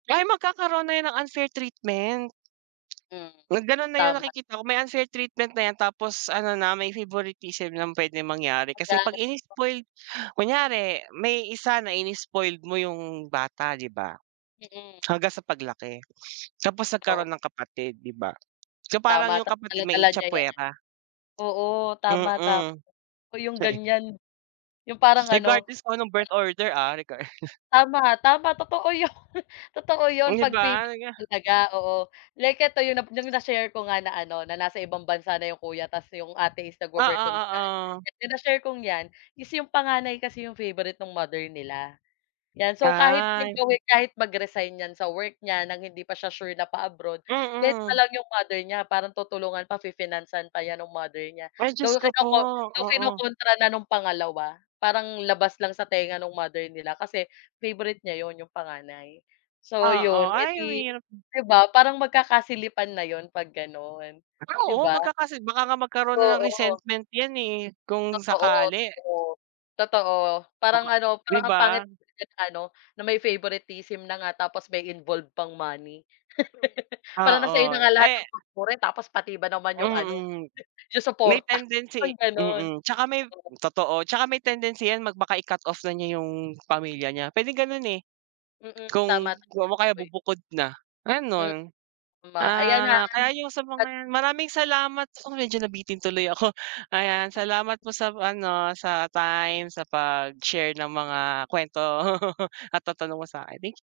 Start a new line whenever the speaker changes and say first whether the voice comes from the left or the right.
right: Ay magkakaroon na yan ng unfair treatment.
left: Hmm,
right: Ganun na yung
left: tama.
right: nakikita ko, may unfair treatment na yan tapos ano na, may favoritism ng pwedeng mangyari kasi 'pag
left: [unintelligible]
right: ini-spoiled kunyari may isa na ini-spoiled mo yung bata di ba,
left: Hmm.
right: hanggang sa paglaki, tapos nagkaroon
left: Oo.
right: ng kapatid, di ba? So parang
left: Tama,
right: yung
left: tapos
right: kapatid
left: dala-dala niya yan.
right: ma-itchapwera.
left: Oo, tama, tama.
right: Mm.
left: Gusto ko yung
right: Sa eh
left: ganyan. Yung parang ano
right: Regardless kung anong
left: ah.
right: birth order ah? Regard
left: Tama, tama, totoo yun. Totoo yun,
right: Di
left: 'pag favourite
right: ba?
left: mo
right: [unintelligible]
left: talaga, oo. Like ito yung nap yung na-share ko nga na ano, na nasa ibang bansa na yung kuya ta's yung ate is
right: Oo,
left: nagwo-work on diyan.
right: oo.
left: Sa na-share kong yan is yung panganay kasi yung favourite no'ng mother nila. 'Yan. So kahit anong
right: Ay, hmm.
left: gawin, kahit mag-resign 'yan sa work niya ng hindi pa siya sure na pa-abroad, kahit
right: Mm.
left: alam no'ng mother niya, parang tutulungan pa, fi-finance-san pa yan no'ng mother niya.
right: Ay Diyos
left: Though
right: ko po!
left: kinoko though
right: Oo.
left: kinokontra na no'ng pangalawa, parang labas lang sa tenga no'ng mother nila kasi favorite niya 'yon, 'yong panganay. So
right: Oo.
left: 'yon,
right: Ay,
left: edi
right: mahirap
left: di ba? Parang magkakasilipan na 'yon 'pag gano'n. 'Di
right: Oo,
left: ba?
right: magkakasi baka nga magkaroon na ng
left: Oo.
right: resentment yan, eh, kung
left: Totoo,
right: sakali.
left: totoo. Totoo.
right: Oo nga.
left: Parang ano,
right: Di
left: parang ang
right: ba?
left: pangit naman na ano, na may favoritism na nga tapos may involve pang money. Parang na sayo
right: Oo,
left: na nga lahat
right: eh
left: ng [unintelligible] tapos pati ba naman yung ano,
right: Mm.
left: yung
right: May
left: suporta,
right: tendency
left: parang ganon.
right: mm, tsaka may
left: Oo.
right: totoo tsaka may tendency yan mag baka i-cut off na niya yung pamilya niya. Pwedeng ganun, eh.
left: Mm, tama
right: Kung
left: naman.
right: o kaya
left: Uy.
right: bubukod na,
left: Hmm,
right: ganon.
left: tama. Ayan
right: Ah,
left: han
right: kaya yung sa
left: at
right: mga maraming salamat sa'yo. Medyo nabitin tuloy ako, ayan. Salamat po sa ano, sa time sa pag-share ng mga kwento at lahat ng tanong mo sakin.